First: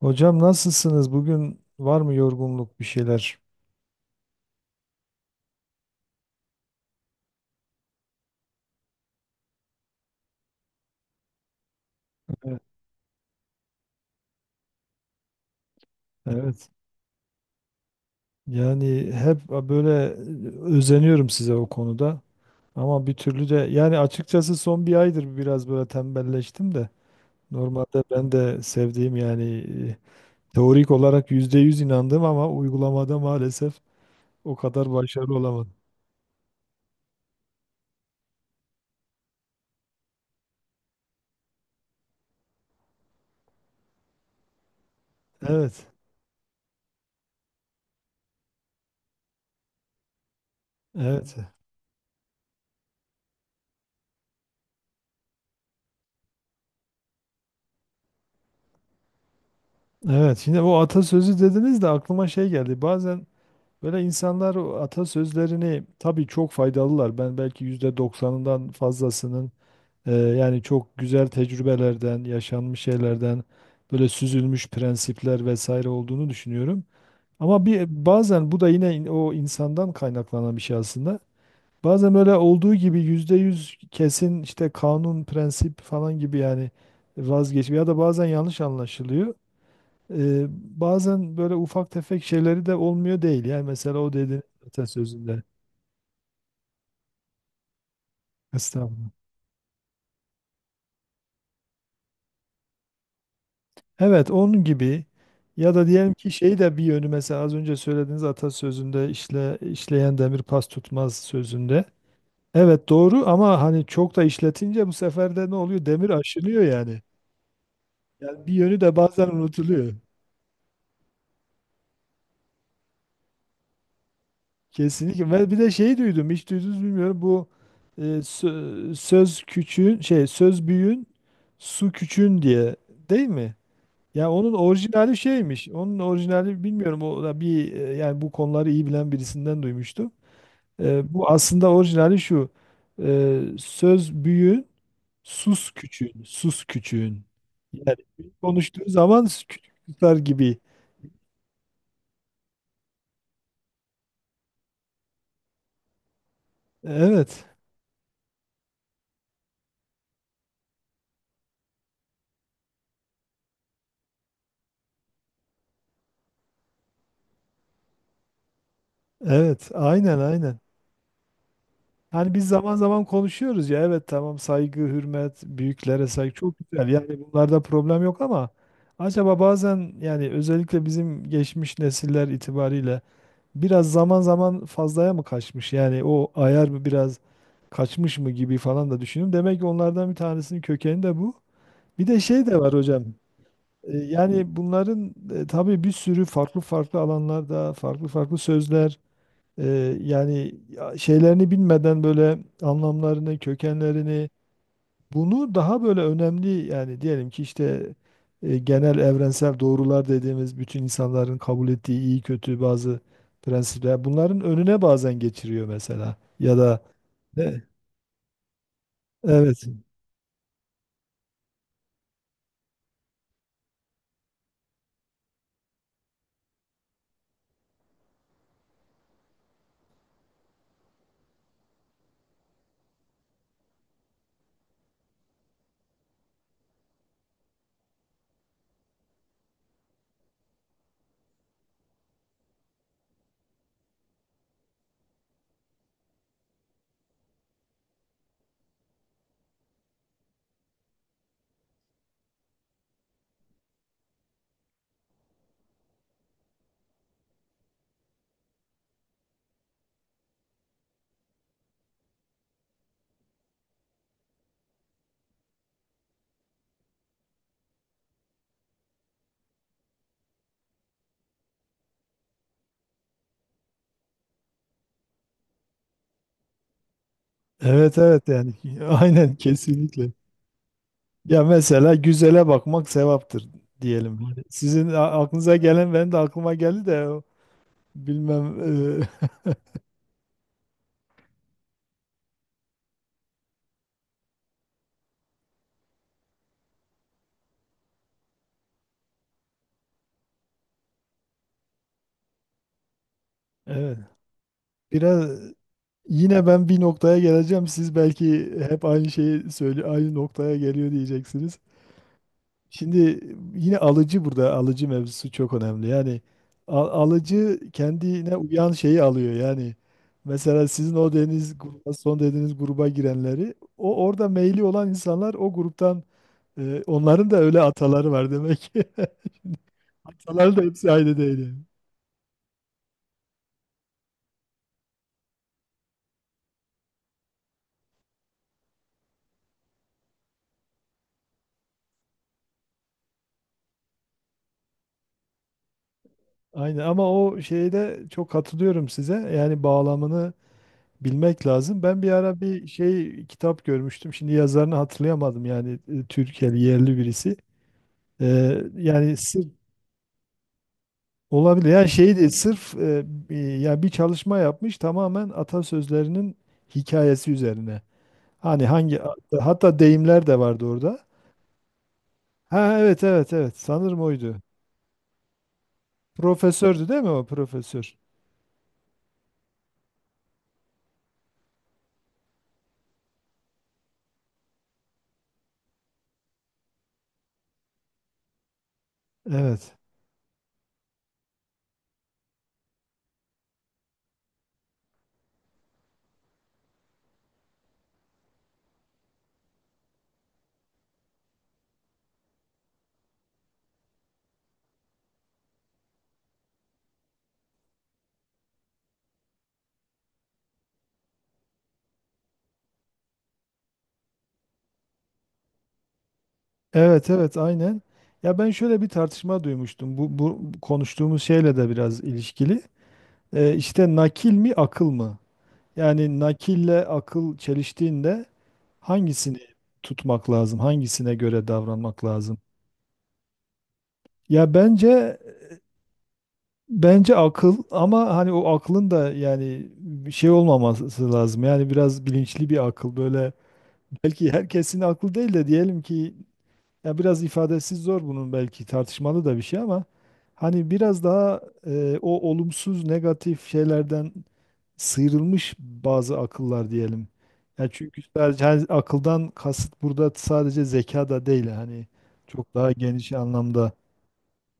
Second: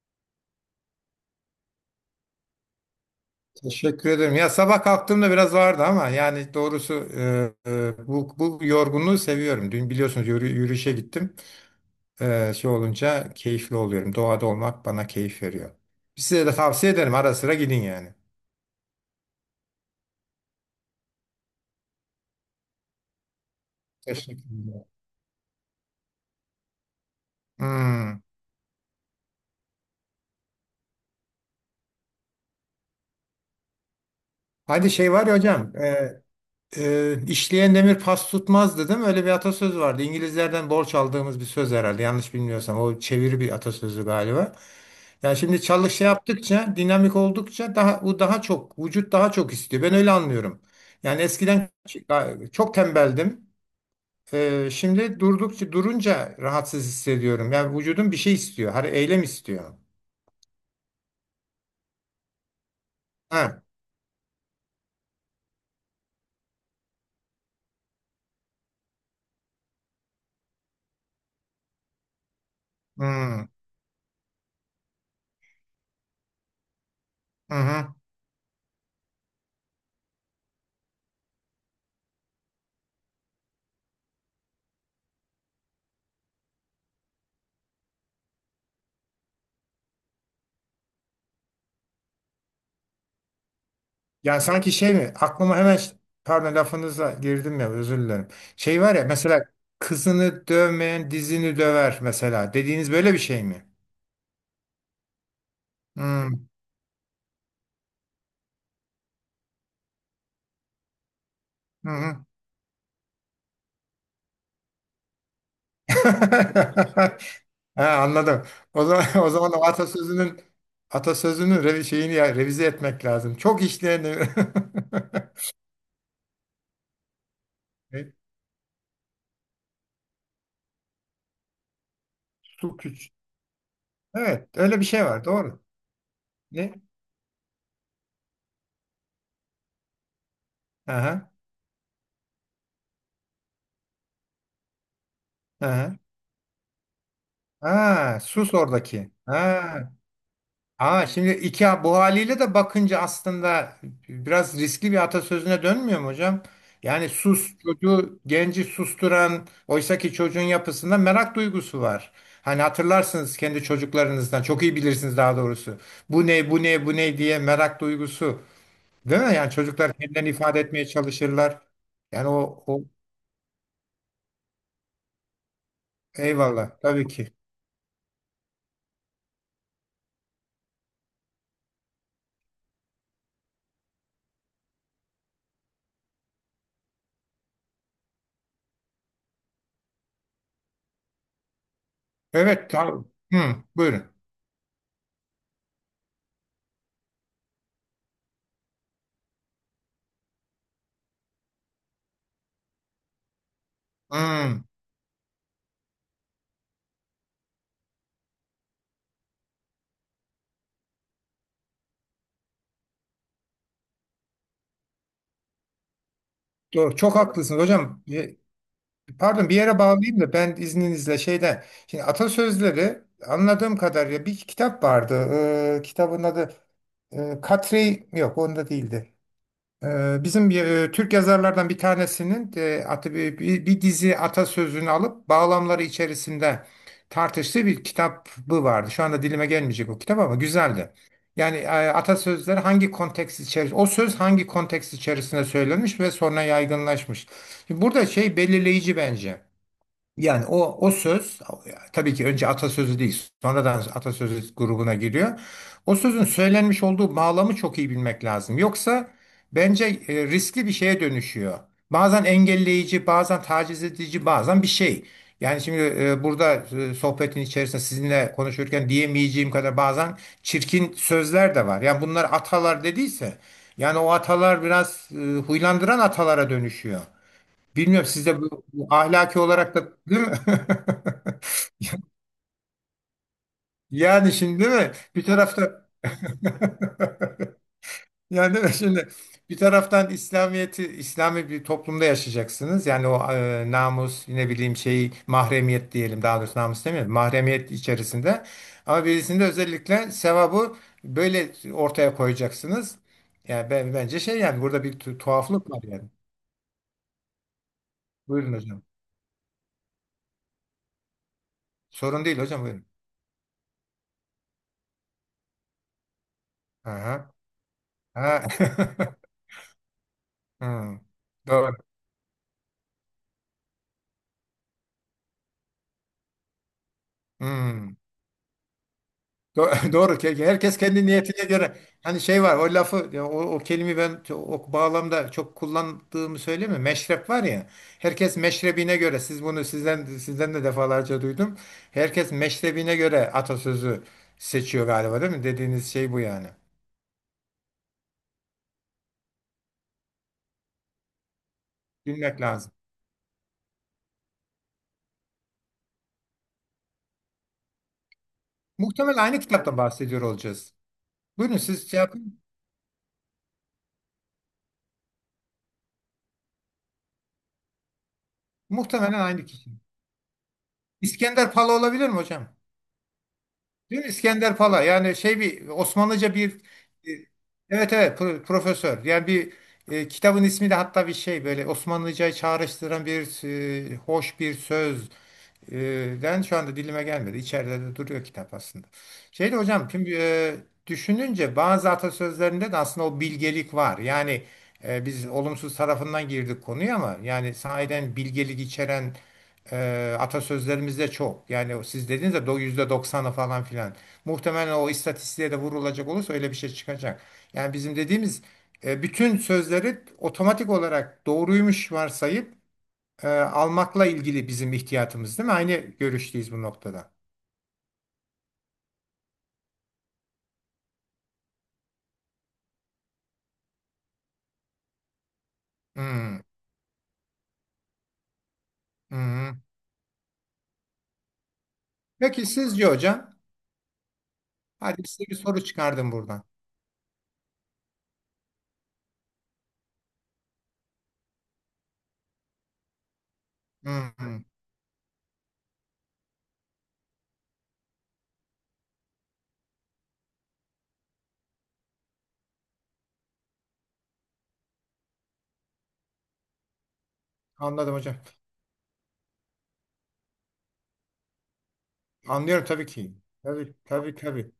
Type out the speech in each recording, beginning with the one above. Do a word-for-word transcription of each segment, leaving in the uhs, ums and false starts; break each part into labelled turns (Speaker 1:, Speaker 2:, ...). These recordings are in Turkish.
Speaker 1: Hocam nasılsınız? Bugün var mı yorgunluk bir şeyler?
Speaker 2: Teşekkür ederim. Ya sabah kalktığımda biraz vardı ama yani doğrusu e, e, bu, bu yorgunluğu seviyorum. Dün biliyorsunuz yürü- yürüyüşe gittim. E,
Speaker 1: Evet.
Speaker 2: şey olunca keyifli oluyorum. Doğada olmak bana keyif veriyor. Size de
Speaker 1: Evet.
Speaker 2: tavsiye ederim. Ara sıra gidin yani.
Speaker 1: Yani hep böyle özeniyorum size o konuda. Ama bir türlü de yani
Speaker 2: Teşekkür
Speaker 1: açıkçası
Speaker 2: ederim.
Speaker 1: son bir aydır biraz böyle tembelleştim de. Normalde
Speaker 2: Hmm.
Speaker 1: ben de sevdiğim yani e, teorik olarak yüzde yüz inandım ama uygulamada maalesef o
Speaker 2: Hadi
Speaker 1: kadar
Speaker 2: şey var
Speaker 1: başarılı
Speaker 2: ya
Speaker 1: olamadım.
Speaker 2: hocam. E, Ee, işleyen demir pas tutmaz değil. Öyle bir atasöz vardı. İngilizlerden borç aldığımız bir söz herhalde. Yanlış bilmiyorsam. O çeviri bir atasözü galiba. Yani şimdi
Speaker 1: Evet,
Speaker 2: çalış şey yaptıkça, dinamik oldukça daha bu daha çok vücut daha çok istiyor. Ben öyle anlıyorum. Yani
Speaker 1: evet,
Speaker 2: eskiden çok tembeldim. Ee, şimdi durdukça durunca rahatsız hissediyorum. Yani vücudum bir şey istiyor. Hani eylem istiyor.
Speaker 1: evet. Şimdi o atasözü dediniz de aklıma şey geldi. Bazen
Speaker 2: Ha.
Speaker 1: böyle insanlar o atasözlerini tabii çok faydalılar. Ben belki yüzde doksanından fazlasının e, yani çok güzel tecrübelerden, yaşanmış şeylerden
Speaker 2: Hmm.
Speaker 1: böyle süzülmüş prensipler vesaire olduğunu düşünüyorum.
Speaker 2: Hı
Speaker 1: Ama
Speaker 2: hı.
Speaker 1: bir bazen bu da yine in- o insandan kaynaklanan bir şey aslında. Bazen böyle olduğu gibi yüzde yüz kesin işte kanun, prensip falan gibi yani vazgeç ya da bazen yanlış anlaşılıyor. Ee, Bazen böyle ufak tefek şeyleri de olmuyor değil. Yani mesela o
Speaker 2: Ya
Speaker 1: dediğin
Speaker 2: sanki şey mi?
Speaker 1: atasözünde.
Speaker 2: Aklıma hemen ş- pardon, lafınıza girdim ya, özür dilerim. Şey var ya
Speaker 1: Estağfurullah.
Speaker 2: mesela kızını dövmeyen dizini döver mesela. Dediğiniz böyle bir şey mi?
Speaker 1: Evet, onun gibi ya da diyelim ki
Speaker 2: Hmm.
Speaker 1: şey de bir yönü, mesela az önce söylediğiniz atasözünde, işle, işleyen demir pas tutmaz sözünde.
Speaker 2: Hı hı.
Speaker 1: Evet, doğru ama hani çok da işletince bu sefer de ne oluyor? Demir aşınıyor yani.
Speaker 2: Ha, anladım.
Speaker 1: Yani bir yönü
Speaker 2: O
Speaker 1: de
Speaker 2: zaman
Speaker 1: bazen
Speaker 2: o zaman o
Speaker 1: unutuluyor.
Speaker 2: atasözünün atasözünün revi şeyini ya, revize etmek lazım. Çok işleyen
Speaker 1: Kesinlikle. Ve bir de şey duydum, hiç duydunuz bilmiyorum. Bu e,
Speaker 2: E,
Speaker 1: sö- söz küçüğün, şey söz büyüğün, su küçüğün diye,
Speaker 2: su küç.
Speaker 1: değil mi? Ya
Speaker 2: Evet,
Speaker 1: onun
Speaker 2: öyle bir şey
Speaker 1: orijinali
Speaker 2: var. Doğru.
Speaker 1: şeymiş. Onun orijinali
Speaker 2: Ne?
Speaker 1: bilmiyorum. O da bir e, yani bu konuları iyi bilen birisinden duymuştum. E,
Speaker 2: Aha,
Speaker 1: bu aslında orijinali şu. E, söz büyüğün, sus
Speaker 2: aha.
Speaker 1: küçüğün, sus küçüğün. Yani
Speaker 2: Ha,
Speaker 1: büyük
Speaker 2: sus
Speaker 1: konuştuğu
Speaker 2: oradaki.
Speaker 1: zaman küçük
Speaker 2: Ha.
Speaker 1: tutar gibi.
Speaker 2: Aa, şimdi iki bu haliyle de bakınca aslında biraz riskli bir atasözüne dönmüyor mu hocam? Yani
Speaker 1: Evet,
Speaker 2: sus çocuğu genci susturan oysaki çocuğun yapısında merak duygusu var. Hani hatırlarsınız kendi çocuklarınızdan çok iyi bilirsiniz daha doğrusu. Bu ne bu ne bu ne diye merak duygusu, değil mi? Yani
Speaker 1: evet,
Speaker 2: çocuklar
Speaker 1: aynen
Speaker 2: kendilerini
Speaker 1: aynen.
Speaker 2: ifade etmeye çalışırlar. Yani
Speaker 1: Hani biz
Speaker 2: o,
Speaker 1: zaman
Speaker 2: o
Speaker 1: zaman konuşuyoruz ya, evet, tamam, saygı, hürmet, büyüklere saygı çok
Speaker 2: eyvallah,
Speaker 1: güzel.
Speaker 2: tabii
Speaker 1: Yani
Speaker 2: ki.
Speaker 1: bunlarda problem yok ama acaba bazen, yani özellikle bizim geçmiş nesiller itibariyle, biraz zaman zaman fazlaya mı kaçmış? Yani o ayar mı biraz kaçmış mı gibi falan da düşünüyorum. Demek ki onlardan bir tanesinin kökeni de bu. Bir de şey de
Speaker 2: Evet,
Speaker 1: var hocam.
Speaker 2: tamam. Hı,
Speaker 1: E,
Speaker 2: buyurun.
Speaker 1: Yani bunların e, tabii bir sürü farklı farklı alanlarda farklı farklı sözler, ee, yani ya şeylerini bilmeden böyle anlamlarını, kökenlerini
Speaker 2: Hı,
Speaker 1: bunu daha böyle önemli, yani diyelim ki işte e, genel evrensel doğrular dediğimiz bütün insanların kabul ettiği iyi kötü bazı prensipler bunların önüne bazen geçiriyor mesela, ya da
Speaker 2: doğru, çok
Speaker 1: e,
Speaker 2: haklısınız hocam. e, Pardon, bir
Speaker 1: evet
Speaker 2: yere bağlayayım da ben izninizle şeyden. Şimdi atasözleri anladığım kadarıyla bir kitap vardı. Ee, kitabın adı e, Katri yok, onda değildi. Ee, bizim bir, e, Türk yazarlardan bir tanesinin e, atı, bir, bir, bir dizi atasözünü alıp bağlamları içerisinde tartıştığı bir kitabı vardı. Şu anda dilime gelmeyecek o kitap ama güzeldi. Yani e, atasözleri hangi konteks içerisinde, o söz hangi konteks içerisinde söylenmiş ve sonra yaygınlaşmış. Şimdi burada şey belirleyici bence. Yani o o söz tabii ki önce atasözü değil, sonradan atasözü grubuna giriyor. O sözün söylenmiş olduğu bağlamı çok iyi bilmek lazım. Yoksa bence e, riskli bir şeye dönüşüyor. Bazen engelleyici, bazen taciz edici, bazen bir şey. Yani şimdi e, burada e, sohbetin içerisinde sizinle konuşurken diyemeyeceğim kadar bazen çirkin sözler de var. Yani bunlar atalar dediyse, yani o atalar biraz e, huylandıran atalara dönüşüyor.
Speaker 1: evet
Speaker 2: Bilmiyorum
Speaker 1: evet
Speaker 2: sizde
Speaker 1: yani
Speaker 2: bu, bu
Speaker 1: aynen
Speaker 2: ahlaki olarak da
Speaker 1: kesinlikle.
Speaker 2: değil mi?
Speaker 1: Ya mesela güzele bakmak sevaptır diyelim.
Speaker 2: Yani
Speaker 1: Hani
Speaker 2: şimdi değil
Speaker 1: sizin
Speaker 2: mi?
Speaker 1: a-
Speaker 2: Bir
Speaker 1: aklınıza
Speaker 2: tarafta
Speaker 1: gelen benim de aklıma geldi de o
Speaker 2: yani
Speaker 1: bilmem
Speaker 2: değil mi? Şimdi
Speaker 1: e,
Speaker 2: bir taraftan İslamiyeti İslami bir toplumda yaşayacaksınız. Yani o e, namus ne bileyim şey mahremiyet diyelim daha doğrusu namus demiyorum. Mahremiyet içerisinde. Ama birisinde özellikle sevabı böyle ortaya koyacaksınız. Yani ben,
Speaker 1: evet.
Speaker 2: bence şey yani burada bir tu-
Speaker 1: Biraz.
Speaker 2: tuhaflık var yani.
Speaker 1: Yine ben bir noktaya geleceğim. Siz belki
Speaker 2: Buyurun hocam.
Speaker 1: hep aynı şeyi söyle, aynı noktaya geliyor diyeceksiniz.
Speaker 2: Sorun değil hocam, buyurun.
Speaker 1: Şimdi yine alıcı, burada alıcı mevzusu çok önemli. Yani al-
Speaker 2: Aha.
Speaker 1: alıcı kendine
Speaker 2: Ha.
Speaker 1: uyan şeyi alıyor. Yani mesela sizin
Speaker 2: Hı,
Speaker 1: o deniz
Speaker 2: doğru.
Speaker 1: gruba, son dediğiniz gruba girenleri, o orada meyli olan insanlar o gruptan, e, onların da öyle
Speaker 2: Hmm.
Speaker 1: ataları var demek ki.
Speaker 2: Do- Doğru. Ke-
Speaker 1: Ataları da
Speaker 2: Herkes
Speaker 1: hepsi
Speaker 2: kendi
Speaker 1: aynı değil.
Speaker 2: niyetine
Speaker 1: Yani.
Speaker 2: göre. Hani şey var o lafı ya o, o kelimeyi ben ço- o bağlamda çok kullandığımı söyleyeyim mi? Meşrep var ya. Herkes meşrebine göre. Siz bunu sizden sizden de defalarca duydum. Herkes meşrebine göre atasözü seçiyor galiba, değil mi? Dediğiniz şey bu yani.
Speaker 1: Aynen, ama o şeyde çok katılıyorum size. Yani bağlamını bilmek lazım. Ben bir
Speaker 2: Bilmek
Speaker 1: ara bir
Speaker 2: lazım.
Speaker 1: şey, kitap görmüştüm. Şimdi yazarını hatırlayamadım, yani e, Türkiye'li yerli birisi. Ee, yani
Speaker 2: Muhtemelen aynı
Speaker 1: sırf
Speaker 2: kitaptan bahsediyor olacağız. Buyurun
Speaker 1: olabilir. Yani
Speaker 2: siz şey
Speaker 1: şey değil,
Speaker 2: yapın.
Speaker 1: sırf e, bir- yani bir çalışma yapmış tamamen atasözlerinin hikayesi üzerine. Hani hangi
Speaker 2: Muhtemelen aynı kişi.
Speaker 1: hatta deyimler de vardı orada.
Speaker 2: İskender Pala olabilir mi hocam?
Speaker 1: Ha, evet evet evet, sanırım
Speaker 2: Değil mi?
Speaker 1: oydu.
Speaker 2: İskender Pala yani şey bir Osmanlıca bir
Speaker 1: Profesördü değil mi
Speaker 2: e,
Speaker 1: o,
Speaker 2: evet
Speaker 1: profesör?
Speaker 2: evet pro- profesör yani bir e, kitabın ismi de hatta bir şey böyle Osmanlıcayı çağrıştıran bir e, hoş bir söz ee, ben şu anda dilime gelmedi. İçeride de duruyor kitap aslında. Şeyde
Speaker 1: Evet.
Speaker 2: hocam şimdi e, düşününce bazı atasözlerinde de aslında o bilgelik var. Yani e, biz olumsuz tarafından girdik konuya ama yani sahiden bilgelik içeren e, atasözlerimiz de çok. Yani o siz dediğiniz de do- yüzde doksanı falan filan. Muhtemelen o istatistiğe de vurulacak olursa öyle bir şey çıkacak. Yani bizim dediğimiz e, bütün sözleri otomatik olarak doğruymuş varsayıp e, almakla ilgili bizim ihtiyatımız, değil mi? Aynı görüşteyiz bu
Speaker 1: Evet
Speaker 2: noktada.
Speaker 1: evet aynen. Ya ben şöyle bir tartışma duymuştum. Bu, bu konuştuğumuz şeyle de biraz ilişkili. E, işte nakil mi, akıl mı? Yani
Speaker 2: Hmm,
Speaker 1: nakille akıl çeliştiğinde hangisini
Speaker 2: hmm.
Speaker 1: tutmak lazım? Hangisine göre davranmak lazım?
Speaker 2: Peki sizce hocam?
Speaker 1: Ya
Speaker 2: Hadi
Speaker 1: bence,
Speaker 2: size bir soru çıkardım buradan.
Speaker 1: bence akıl, ama hani o aklın da yani bir şey olmaması lazım. Yani biraz bilinçli bir akıl, böyle
Speaker 2: Hmm,
Speaker 1: belki
Speaker 2: hmm.
Speaker 1: herkesin aklı değil de diyelim ki, ya biraz ifadesi zor bunun, belki tartışmalı da bir şey, ama hani biraz daha e, o olumsuz negatif şeylerden sıyrılmış bazı akıllar diyelim. Ya
Speaker 2: Anladım
Speaker 1: çünkü
Speaker 2: hocam.
Speaker 1: sadece, hani akıldan kasıt burada sadece zeka da değil, hani çok
Speaker 2: Anlıyorum
Speaker 1: daha
Speaker 2: tabii
Speaker 1: geniş
Speaker 2: ki.
Speaker 1: anlamda.
Speaker 2: Tabii tabii tabii.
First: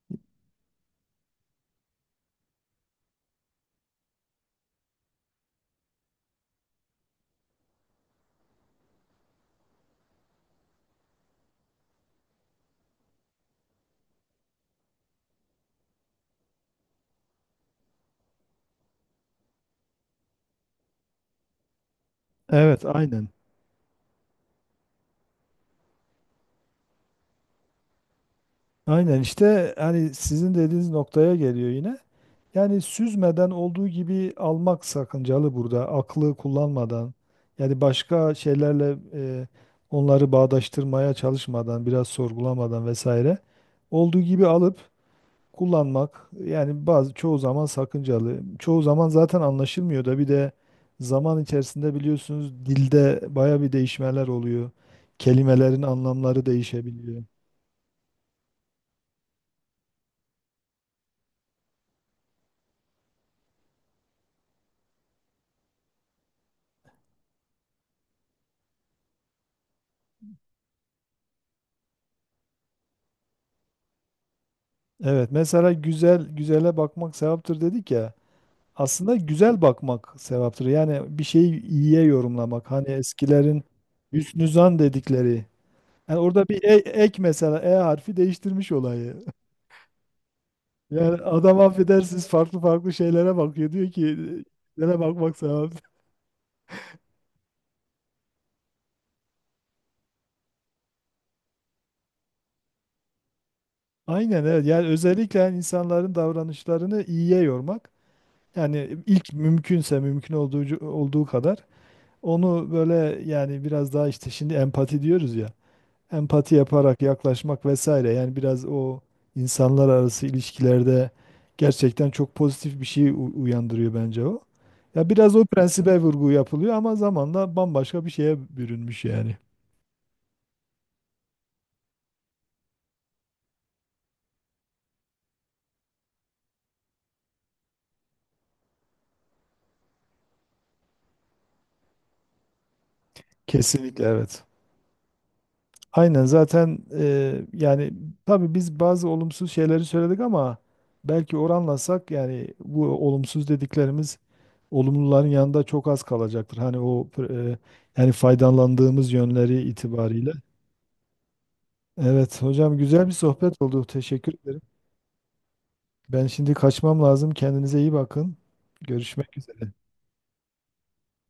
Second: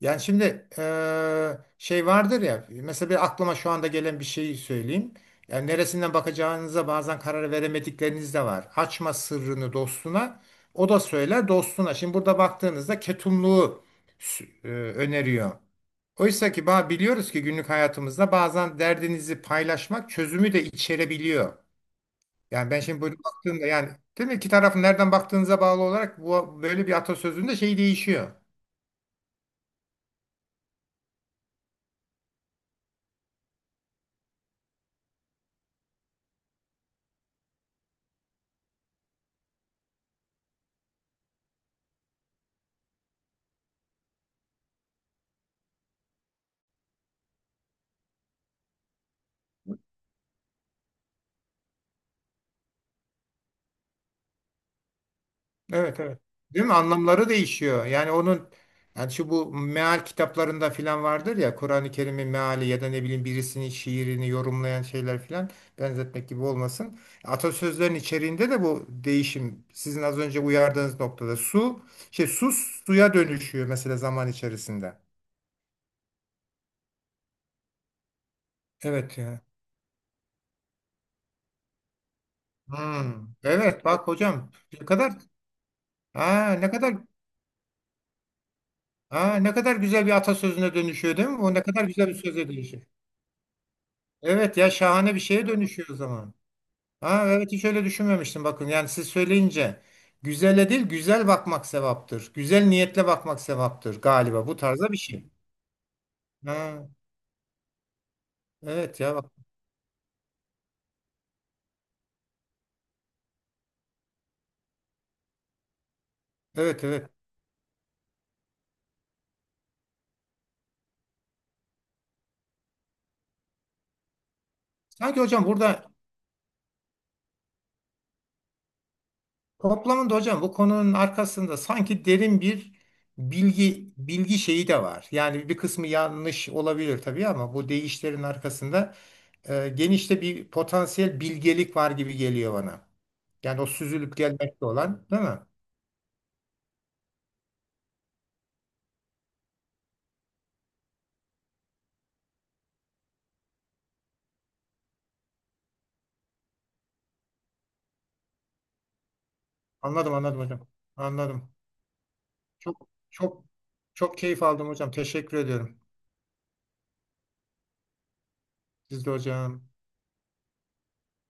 Speaker 2: Yani şimdi eee, şey vardır ya mesela bir aklıma şu anda gelen bir şeyi söyleyeyim. Yani neresinden bakacağınıza bazen karar veremedikleriniz de var. Açma sırrını dostuna, o da söyler dostuna. Şimdi burada baktığınızda ketumluğu sü- eee, öneriyor. Oysa ki ba- biliyoruz ki günlük hayatımızda bazen derdinizi paylaşmak çözümü de içerebiliyor. Yani ben
Speaker 1: Evet,
Speaker 2: şimdi böyle
Speaker 1: aynen.
Speaker 2: baktığımda yani, değil mi? İki tarafın nereden baktığınıza bağlı olarak bu böyle bir atasözünde şey değişiyor.
Speaker 1: Aynen işte hani sizin dediğiniz noktaya geliyor yine. Yani süzmeden olduğu gibi almak sakıncalı burada. Aklı kullanmadan, yani başka şeylerle e, onları bağdaştırmaya çalışmadan, biraz sorgulamadan vesaire, olduğu gibi alıp kullanmak yani bazı, çoğu zaman sakıncalı. Çoğu zaman zaten anlaşılmıyor da, bir de zaman içerisinde biliyorsunuz dilde baya bir değişmeler oluyor. Kelimelerin
Speaker 2: Evet evet.
Speaker 1: anlamları
Speaker 2: Değil mi?
Speaker 1: değişebiliyor.
Speaker 2: Anlamları değişiyor. Yani onun yani şu bu meal kitaplarında filan vardır ya Kur'an-ı Kerim'in meali ya da ne bileyim birisinin şiirini yorumlayan şeyler filan, benzetmek gibi olmasın. Atasözlerin içeriğinde de bu değişim sizin az önce uyardığınız noktada su şey su suya dönüşüyor mesela zaman içerisinde.
Speaker 1: Evet, mesela güzel güzele bakmak sevaptır dedik ya. Aslında
Speaker 2: Evet ya.
Speaker 1: güzel bakmak sevaptır. Yani bir şeyi iyiye yorumlamak. Hani
Speaker 2: Hmm,
Speaker 1: eskilerin
Speaker 2: evet bak
Speaker 1: hüsnü
Speaker 2: hocam ne
Speaker 1: zan
Speaker 2: kadar.
Speaker 1: dedikleri. Yani orada
Speaker 2: Aa,
Speaker 1: bir
Speaker 2: ne
Speaker 1: e-
Speaker 2: kadar,
Speaker 1: ek, mesela E harfi değiştirmiş olayı.
Speaker 2: aa, ne kadar güzel bir atasözüne dönüşüyor,
Speaker 1: Yani
Speaker 2: değil mi? O
Speaker 1: adam,
Speaker 2: ne kadar güzel bir
Speaker 1: affedersiniz,
Speaker 2: söze
Speaker 1: farklı
Speaker 2: dönüşüyor.
Speaker 1: farklı şeylere bakıyor. Diyor ki
Speaker 2: Evet ya,
Speaker 1: nereye
Speaker 2: şahane bir
Speaker 1: bakmak
Speaker 2: şeye
Speaker 1: sevap.
Speaker 2: dönüşüyor o zaman. Aa, evet hiç öyle düşünmemiştim bakın. Yani siz söyleyince güzele değil güzel bakmak sevaptır. Güzel niyetle bakmak sevaptır
Speaker 1: Aynen
Speaker 2: galiba, bu
Speaker 1: evet. Yani
Speaker 2: tarzda bir şey.
Speaker 1: özellikle yani insanların
Speaker 2: Ha,
Speaker 1: davranışlarını iyiye yormak. Yani
Speaker 2: evet ya,
Speaker 1: ilk
Speaker 2: bak.
Speaker 1: mümkünse, mümkün olduğu, olduğu kadar onu böyle, yani biraz daha işte şimdi empati diyoruz ya. Empati
Speaker 2: Evet
Speaker 1: yaparak
Speaker 2: evet.
Speaker 1: yaklaşmak vesaire. Yani biraz o insanlar arası ilişkilerde gerçekten çok pozitif bir şey u- uyandırıyor bence o. Ya
Speaker 2: Sanki
Speaker 1: biraz o
Speaker 2: hocam burada.
Speaker 1: prensibe vurgu yapılıyor ama zamanla bambaşka bir şeye bürünmüş yani.
Speaker 2: Toplamında hocam bu konunun arkasında sanki derin bir bilgi bilgi şeyi de var. Yani bir kısmı yanlış olabilir tabii ama bu deyişlerin arkasında e, genişte bir potansiyel bilgelik var gibi geliyor bana. Yani o
Speaker 1: Kesinlikle
Speaker 2: süzülüp
Speaker 1: evet.
Speaker 2: gelmekte olan, değil mi?
Speaker 1: Aynen zaten e, yani tabii biz bazı olumsuz şeyleri söyledik ama belki oranlasak, yani bu olumsuz dediklerimiz olumluların yanında çok az kalacaktır. Hani o e, yani faydalandığımız yönleri
Speaker 2: Anladım
Speaker 1: itibariyle.
Speaker 2: anladım hocam. Anladım.
Speaker 1: Evet hocam,
Speaker 2: Çok
Speaker 1: güzel bir
Speaker 2: çok
Speaker 1: sohbet oldu.
Speaker 2: çok
Speaker 1: Teşekkür
Speaker 2: keyif
Speaker 1: ederim.
Speaker 2: aldım hocam. Teşekkür ediyorum.
Speaker 1: Ben şimdi kaçmam lazım. Kendinize iyi bakın.
Speaker 2: Siz de
Speaker 1: Görüşmek
Speaker 2: hocam.
Speaker 1: üzere.